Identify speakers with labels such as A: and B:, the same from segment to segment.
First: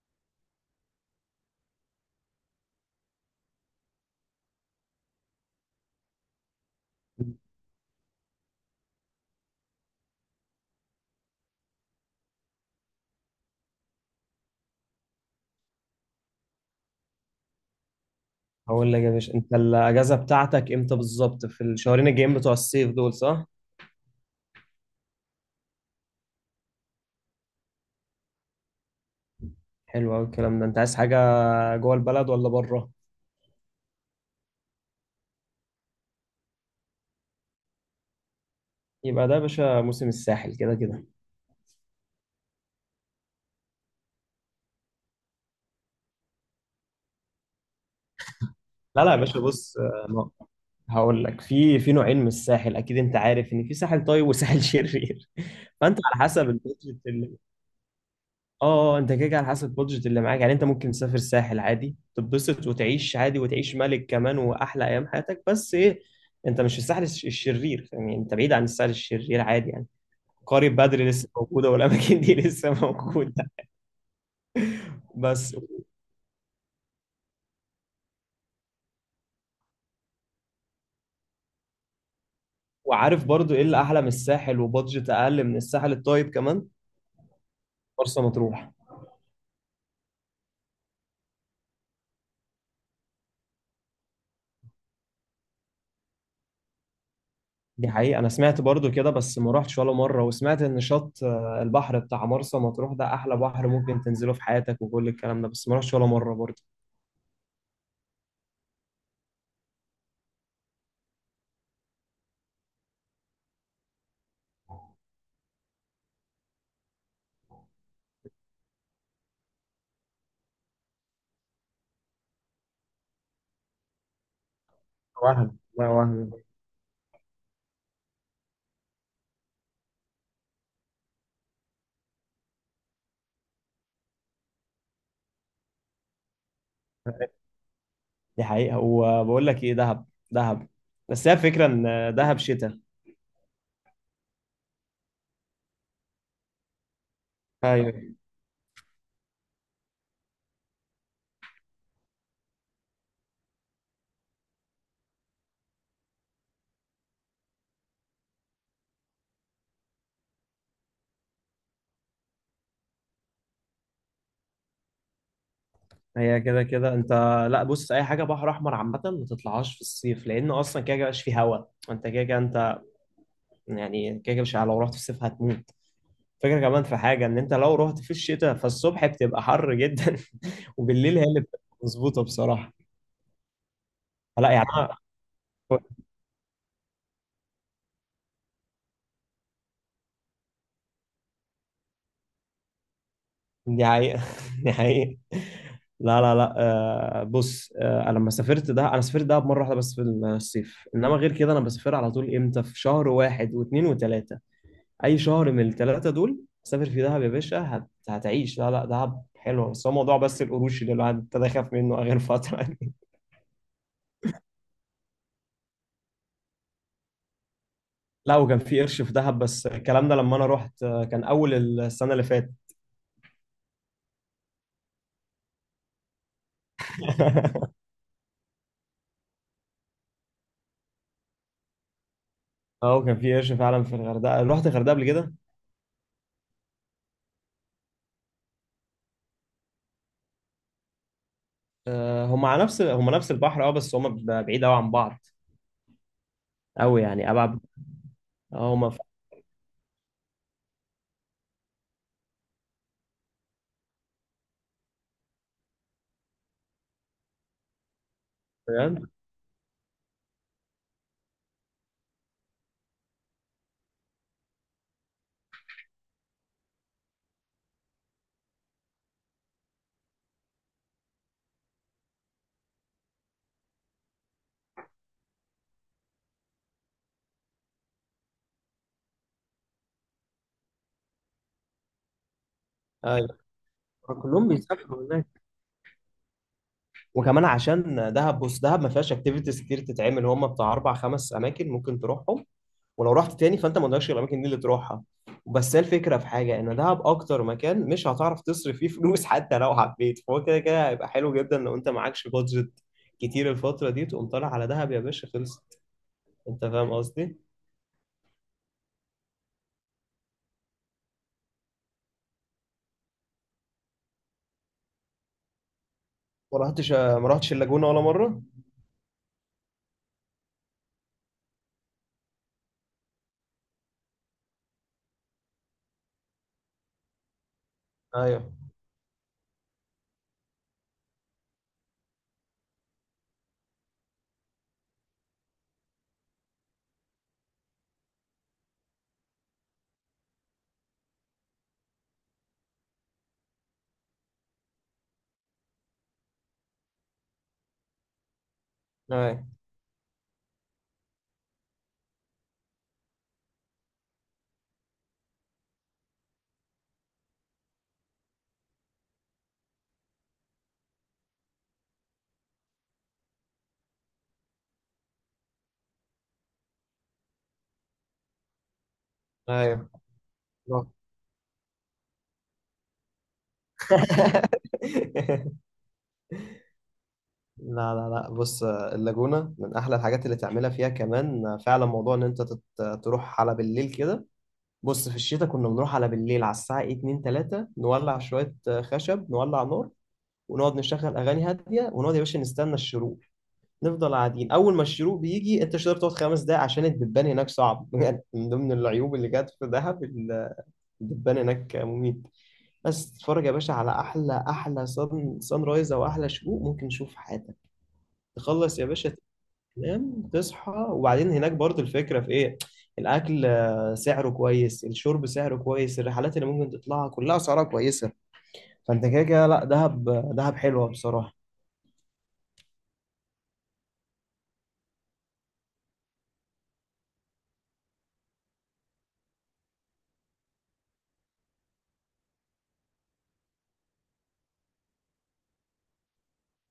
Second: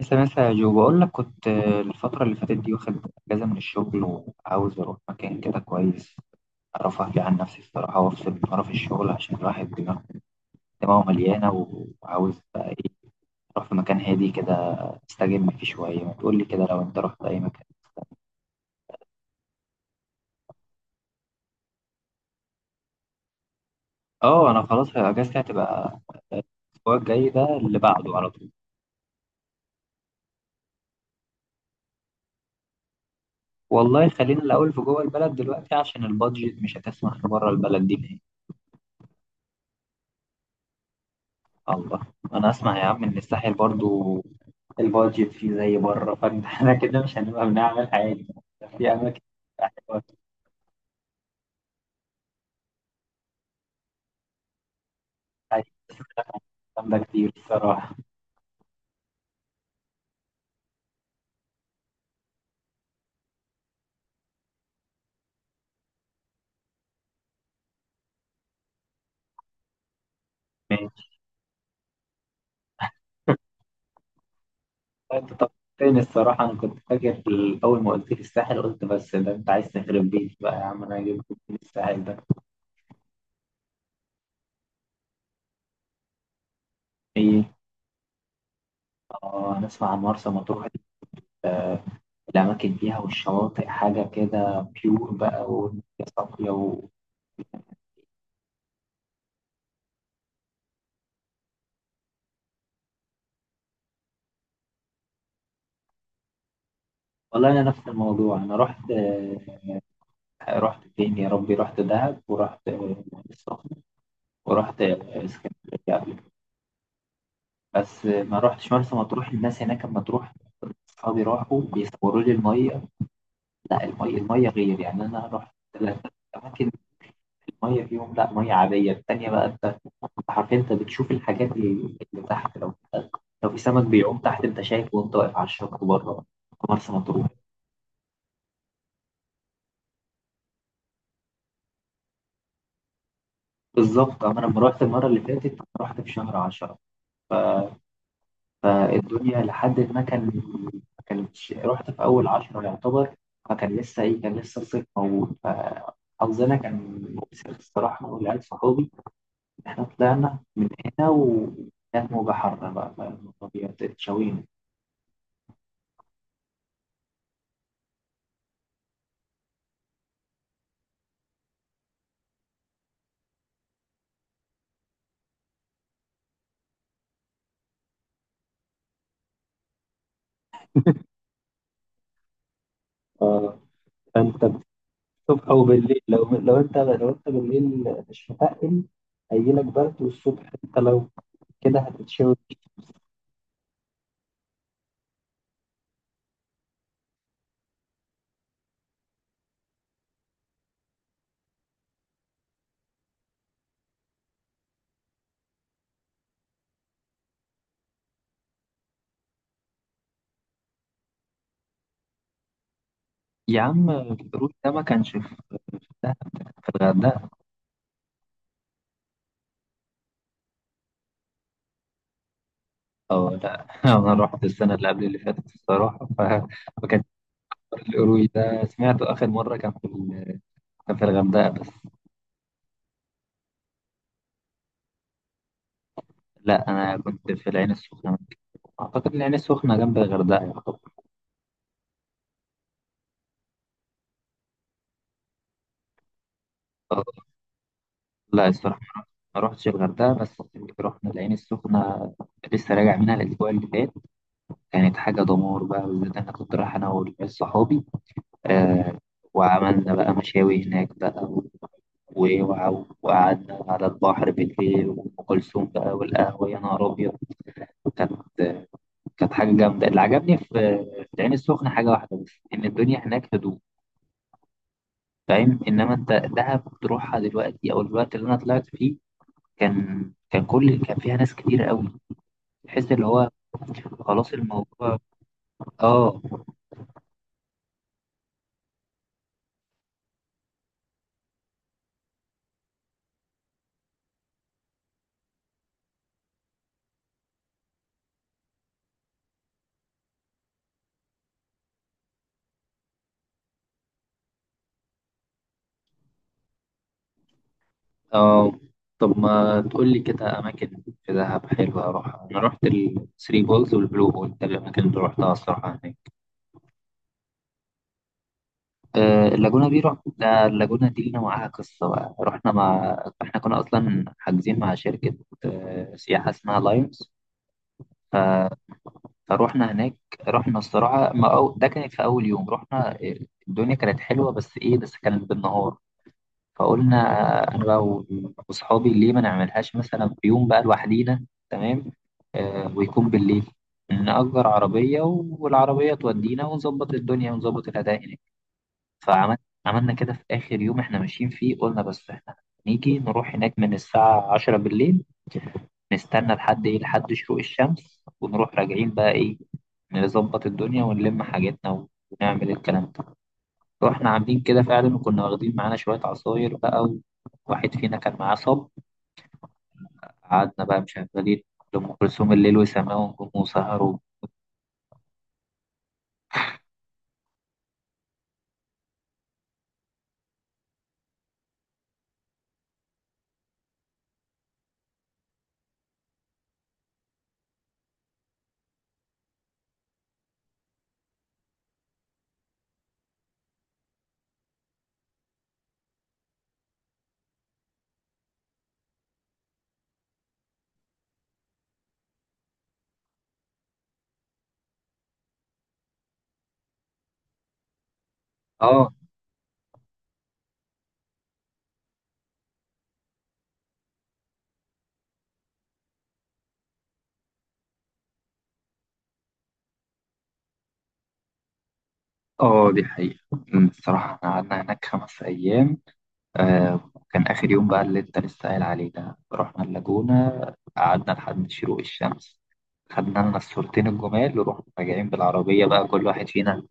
A: لسه لسه يا جو، بقول لك كنت الفترة اللي فاتت دي واخد أجازة من الشغل، وعاوز أروح مكان كده كويس أعرف أهدي عن نفسي الصراحة، وأفصل من قرف الشغل، عشان الواحد دماغه مليانة، وعاوز بقى إيه أروح في مكان هادي كده أستجم فيه شوية. ما تقول لي كده لو أنت رحت أي مكان؟
B: هقول لك يا باشا، انت الاجازه بتاعتك امتى بالظبط؟ في الشهرين الجايين بتوع الصيف دول، صح؟
A: أه، أنا خلاص أجازتي هتبقى الأسبوع الجاي ده اللي بعده على طول.
B: حلو قوي الكلام ده. انت عايز حاجه جوه البلد ولا بره؟
A: والله خلينا الأول في جوه البلد دلوقتي عشان البادجت مش هتسمح بره البلد دي.
B: يبقى ده يا باشا موسم الساحل كده كده.
A: الله. انا اسمع يا عم ان الساحل برضو البادجت فيه زي بره، فاحنا كده مش هنبقى بنعمل حاجه في
B: لا لا يا
A: اماكن
B: باشا، بص
A: حلوه.
B: هقول لك، في نوعين من الساحل، اكيد انت عارف ان في ساحل طيب وساحل شرير،
A: حاجات
B: فانت على حسب البادجت.
A: جامده كتير الصراحه.
B: اه انت كده كده على حسب البادجت اللي معاك، يعني انت ممكن تسافر الساحل عادي، تتبسط وتعيش عادي، وتعيش ملك كمان واحلى ايام حياتك، بس ايه؟ انت مش في الساحل الشرير، يعني انت بعيد عن الساحل الشرير عادي يعني. قرية بدر
A: ماشي.
B: لسه موجودة، والأماكن دي لسه موجودة.
A: انت
B: بس
A: طبقتني الصراحه، انا كنت فاكر اول ما قلت لي الساحل، قلت بس ده انت عايز تخرب بيتي بقى يا عم، انا هجيب لك من الساحل ده
B: وعارف برضو إيه اللي أحلى من الساحل وبادجت أقل من الساحل الطيب كمان؟
A: ايه؟
B: مرسى مطروح.
A: اه نسمع عن مرسى مطروح. آه، الاماكن فيها والشواطئ حاجه كده بيور بقى، والدنيا صافيه
B: دي حقيقة، أنا سمعت برضو كده بس ما رحتش ولا مرة، وسمعت إن شط البحر بتاع مرسى مطروح ده أحلى بحر ممكن تنزله في حياتك، وكل الكلام ده، بس ما رحتش ولا مرة برضو.
A: والله انا نفس الموضوع. انا رحت رحت فين يا ربي، رحت دهب ورحت العين السخنة ورحت اسكندرية قبل كده. بس ما رحتش مرسى مطروح. الناس هناك لما تروح أصحابي راحوا بيصوروا لي المية، لا المية المية غير يعني. أنا رحت
B: وهم لا
A: ثلاثة
B: وهم.
A: أماكن المية فيهم لا مية عادية، التانية بقى أنت أنت حرفيا أنت بتشوف الحاجات اللي تحت، لو في سمك بيعوم تحت أنت شايفه وأنت واقف على الشط بره في مرسى مطروح.
B: دي حقيقة. وبقول لك ايه؟ دهب. دهب، بس هي فكرة ان دهب شتاء.
A: بالظبط. أما أنا لما رحت المرة اللي فاتت رحت في شهر 10،
B: ايوه.
A: فالدنيا لحد ما ما كانتش، رحت في أول عشرة يعتبر، فكان لسه إيه كان لسه الصيف موجود، فحظنا كان مؤسف الصراحة، أنا والعيال صحابي. إحنا طلعنا من هنا وكانت موجة حارة بقى، فالطبيعة اتشوينا.
B: هي كده كده انت. لا بص، اي حاجة بحر احمر عامة ما تطلعهاش في الصيف، لان اصلا كده كده مبقاش فيه هوا. انت كده كده انت. يعني كده كده مش لو رحت في الصيف هتموت. فكرة كمان في حاجة، ان انت لو رحت في الشتاء فالصبح بتبقى حر جدا، وبالليل هي اللي بتبقى مظبوطة بصراحة.
A: اه فانت
B: لا يعني.
A: الصبح او بالليل، لو لو انت بالليل مش متقل هيجيلك برد، والصبح انت لو كده هتتشوي.
B: دي حقيقة. دي حقيقة. لا لا لا. آه بص، أنا لما سافرت ده، أنا سافرت ده مرة واحدة بس في الصيف، إنما غير كده أنا بسافر على طول إمتى؟ في شهر واحد واثنين وثلاثة، أي شهر من الثلاثة دول. سافر في دهب يا باشا، هتعيش. لا لا، دهب حلوة، بس هو موضوع بس القروش اللي الواحد ابتدى يخاف منه آخر فترة يعني.
A: يا عم الروت ده ما كانش في دهب، ده كان في الغردقة.
B: لا وكان في قرش في دهب، بس الكلام ده لما أنا رحت كان أول السنة اللي فاتت.
A: أو لا أنا رحت السنة اللي قبل اللي فاتت الصراحة، فكان القروي ده سمعته آخر مرة كان في كان في الغردقة بس.
B: أه، وكان في قرش فعلا في الغردقة. رحت الغردقة قبل كده؟
A: لا أنا كنت في العين السخنة، أعتقد العين السخنة جنب الغردقة يعتبر.
B: آه، هم على نفس، هم نفس البحر، اه بس هم بعيد قوي عن بعض، قوي
A: أه،
B: يعني، ابعد.
A: لا
B: اه هم في
A: الصراحة ما رحتش الغردقة، بس رحنا العين السخنة لسه راجع منها الأسبوع اللي فات. كانت حاجة دمار بقى، بالذات أنا كنت رايح أنا والعيال صحابي، آه
B: السودان.
A: وعملنا بقى مشاوي هناك بقى، وقعدنا على البحر بالليل وأم كلثوم بقى والقهوة، يا نهار أبيض. كانت كانت حاجة جامدة. اللي عجبني في العين السخنة حاجة واحدة بس، إن الدنيا هناك هدوء. فاهم. إنما أنت دهب تروحها دلوقتي أو الوقت اللي أنا طلعت فيه كان فيها ناس كتير قوي، تحس اللي
B: ايوه،
A: هو خلاص
B: كلهم
A: الموضوع.
B: بيسافروا هناك.
A: آه.
B: وكمان عشان دهب، بص دهب ما فيهاش اكتيفيتيز كتير تتعمل، هم بتاع اربع خمس اماكن ممكن تروحهم، ولو رحت تاني فانت ما قدامكش غير الاماكن دي اللي تروحها. بس هي الفكره في حاجه، ان دهب اكتر مكان مش هتعرف تصرف فيه فلوس، حتى لو حبيت، فهو كده كده هيبقى حلو جدا لو انت معكش بادجت كتير. الفتره دي تقوم طالع على دهب يا باشا، خلصت. انت فاهم قصدي؟
A: آه. طب ما تقول لي كده أماكن في دهب حلوة أروحها؟ أنا رحت الثري بولز والبلو هول، ده الأماكن اللي روحتها الصراحة هناك.
B: ما رحتش اللاجونه ولا مره؟
A: اللاجونة دي رحنا. اللاجونة دي لنا معاها قصة بقى، رحنا مع، احنا كنا أصلا حاجزين مع شركة سياحة اسمها لايونز،
B: ايوه.
A: فروحنا هناك. رحنا الصراحة ما أو... ده كانت في أول يوم، رحنا الدنيا كانت حلوة، بس إيه بس كانت بالنهار. فقلنا أنا بقى وأصحابي ليه ما نعملهاش مثلا في يوم بقى لوحدينا، تمام ويكون بالليل. نأجر عربية والعربية تودينا، ونظبط الدنيا ونظبط الأداء هناك. فعملنا
B: ايوه.
A: عملنا كده في آخر يوم إحنا ماشيين فيه، قلنا بس إحنا نيجي نروح هناك من الساعة 10 بالليل، نستنى لحد إيه لحد شروق الشمس ونروح راجعين بقى إيه نظبط الدنيا ونلم حاجتنا ونعمل الكلام ده. رحنا عاملين كده فعلا وكنا واخدين معانا شوية عصاير بقى، وواحد فينا كان معاه صب.
B: ايوه.
A: قعدنا بقى
B: لا.
A: مشغلين لأم كلثوم، الليل وسماه ونجوم وسهر
B: لا لا لا. بص، اللاجونة من أحلى الحاجات اللي تعملها فيها، كمان فعلا موضوع إن أنت تروح على بالليل كده. بص، في الشتاء كنا بنروح على بالليل على الساعة 2 3، نولع شوية خشب، نولع نار، ونقعد نشغل أغاني هادية، ونقعد يا باشا نستنى الشروق. نفضل قاعدين، أول ما الشروق بيجي أنت مش هتقدر تقعد خمس دقايق عشان الدبان هناك صعب، يعني من ضمن العيوب اللي جت في دهب الدبان هناك مميت. بس تتفرج يا باشا على احلى احلى صن رايز، او احلى شروق ممكن تشوف في حياتك، تخلص يا
A: آه.
B: باشا، تنام، تصحى، وبعدين هناك برضه الفكره في ايه؟ الاكل سعره كويس، الشرب سعره كويس، الرحلات اللي ممكن تطلعها كلها اسعارها كويسه، فانت كده كده، لا دهب، دهب حلوه بصراحه.
A: آه دي حقيقة. الصراحة إحنا قعدنا هناك 5 أيام. آه كان آخر يوم بقى اللي أنت لسه قايل عليه ده رحنا اللاجونة، قعدنا لحد شروق الشمس، خدنا لنا الصورتين الجمال، ورحنا راجعين بالعربية بقى. كل واحد فينا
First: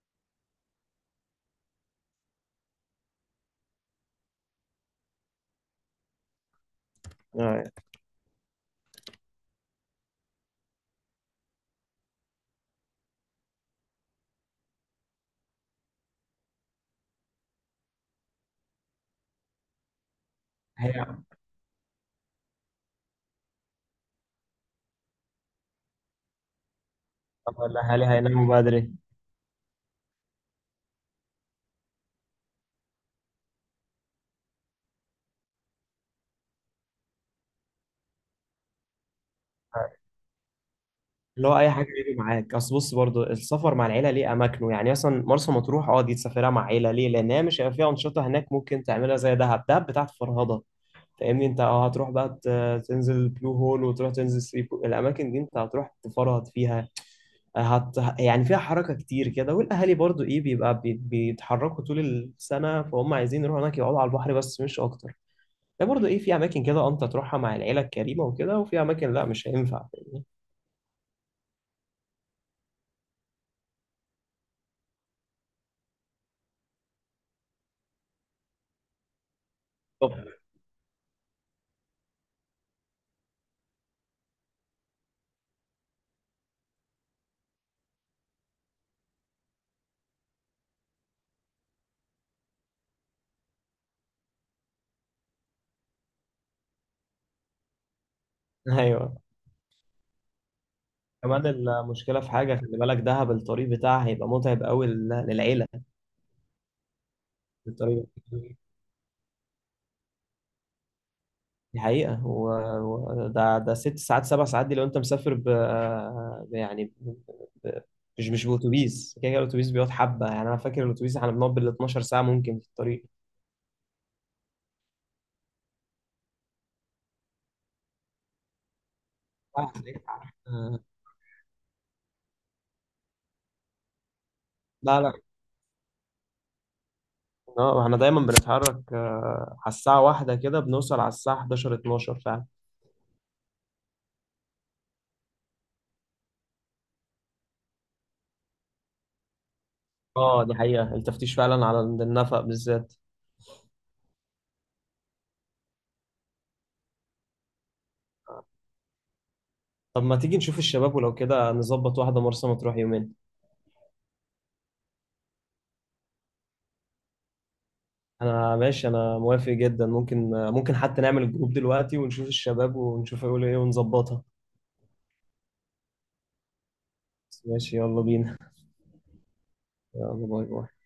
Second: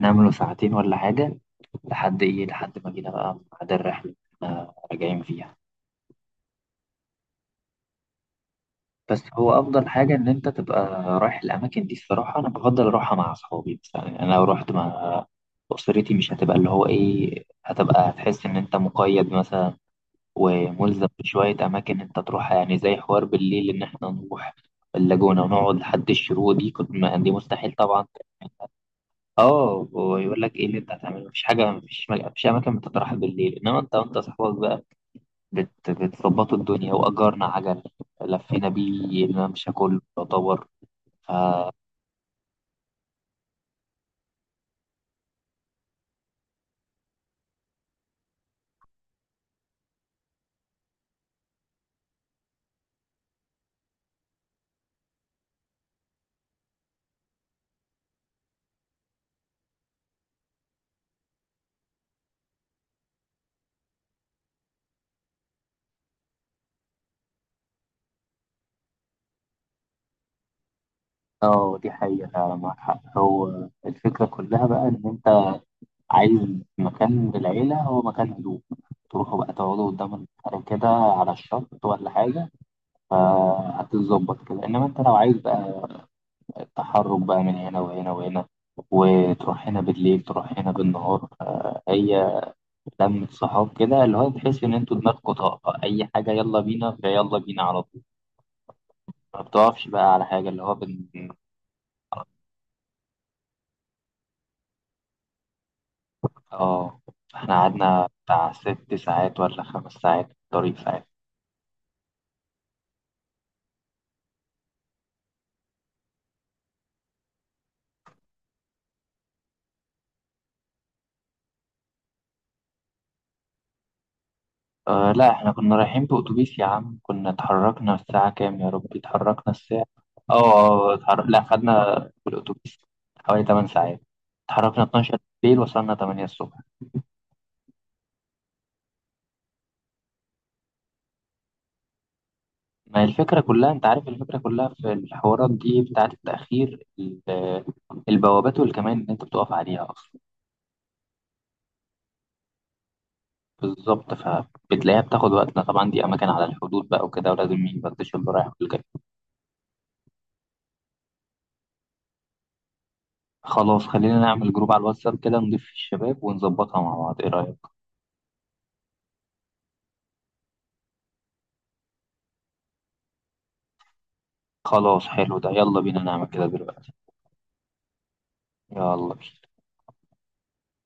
A: نام له ساعتين ولا حاجة لحد إيه لحد ما جينا بقى ميعاد الرحلة آه راجعين فيها.
B: آه،
A: بس هو أفضل حاجة إن أنت تبقى رايح الأماكن دي. الصراحة أنا بفضل أروحها مع أصحابي مثلا، يعني أنا لو رحت مع أسرتي مش هتبقى اللي هو إيه هتبقى، هتحس إن أنت مقيد مثلا
B: هي
A: وملزم بشوية أماكن أنت تروحها، يعني زي حوار بالليل إن إحنا نروح اللاجونة ونقعد لحد الشروق، دي كنت ما دي
B: طب
A: مستحيل طبعا.
B: الاهالي هيناموا بدري؟
A: اه، ويقول لك ايه اللي انت هتعمله؟ مفيش حاجه، مفيش مفيش اماكن بتتراح بالليل. انما انت وانت صاحبك بقى بتظبطوا الدنيا، واجرنا عجل لفينا بيه الممشى كله
B: آه.
A: يعتبر ف-
B: اللي هو اي حاجه يجي معاك، اصل بص برضو السفر مع العيله ليه اماكنه، يعني مثلا مرسى مطروح، اه دي تسافرها مع عيله ليه، لان هي مش هيبقى فيها انشطه هناك ممكن تعملها زي دهب، دهب بتاعت فرهضه، فاهمني انت؟ اه هتروح بقى تنزل البلو هول، وتروح تنزل الاماكن دي انت هتروح تفرهد فيها. يعني فيها حركه كتير كده، والاهالي برضو ايه، بيبقى بيتحركوا طول السنه، فهم عايزين يروحوا هناك يقعدوا على البحر بس، مش اكتر. ده برضو ايه، في اماكن كده اه انت تروحها مع العيله الكريمه وكده، وفي اماكن لا مش هينفع، فاهمني؟
A: اه دي حقيقه فعلا معاك حق. هو الفكره كلها بقى ان انت عايز مكان للعيلة، هو مكان هدوء تروحوا بقى تقعدوا
B: طب.
A: قدام البحر كده على الشط ولا حاجة، فهتتظبط كده. إنما أنت لو عايز بقى التحرك بقى من هنا وهنا وهنا، وتروح هنا بالليل تروح هنا بالنهار، هي لمة صحاب كده اللي هو تحس إن أنتوا دماغكوا طاقة أي حاجة يلا بينا، فيلا بينا على طول
B: ايوه.
A: ما بتقفش بقى على حاجة اللي هو
B: كمان المشكله في حاجه، خلي بالك دهب الطريق بتاعها هيبقى متعب قوي للعيله.
A: آه إحنا
B: الطريق،
A: قعدنا بتاع 6 ساعات ولا 5 ساعات في الطريق ساعات.
B: دي حقيقة. و... ده ده ست ساعات سبع ساعات دي، لو أنت مسافر ب- يعني ب... ب... مش بأتوبيس، كده كده الأتوبيس بيقعد حبة، يعني أنا فاكر الأتوبيس إحنا بنقعد بال 12 ساعة ممكن في الطريق.
A: آه لا احنا كنا رايحين بأتوبيس يا عم، كنا اتحركنا الساعة كام يا ربي، اتحركنا الساعة اه
B: آه،
A: لا خدنا بالأتوبيس حوالي 8 ساعات، اتحركنا
B: لا لا.
A: 12 بالليل وصلنا 8 الصبح.
B: اه احنا دايما بنتحرك على الساعة واحدة كده، بنوصل على الساعة 11 12 فعلا.
A: ما هي الفكرة كلها، انت عارف الفكرة كلها في الحوارات دي بتاعة التأخير البوابات والكمان اللي انت بتقف عليها اصلا.
B: اه دي حقيقة، التفتيش فعلا على النفق بالذات.
A: بالظبط، فبتلاقيها بتاخد وقتنا طبعا، دي اماكن على الحدود بقى وكده، ولازم مين يفتش اللي رايح والجاي.
B: طب ما تيجي نشوف الشباب، ولو كده نظبط واحدة مرسى مطروح يومين.
A: خلاص خلينا نعمل جروب على الواتساب كده نضيف فيه الشباب ونظبطها مع بعض، ايه رأيك؟
B: انا ماشي، انا موافق جدا، ممكن حتى نعمل الجروب دلوقتي ونشوف الشباب ونشوف هيقولوا ايه، ونظبطها.
A: خلاص حلو ده، يلا بينا نعمل كده دلوقتي.
B: ماشي، يلا بينا.
A: يلا بينا.
B: يلا، باي باي.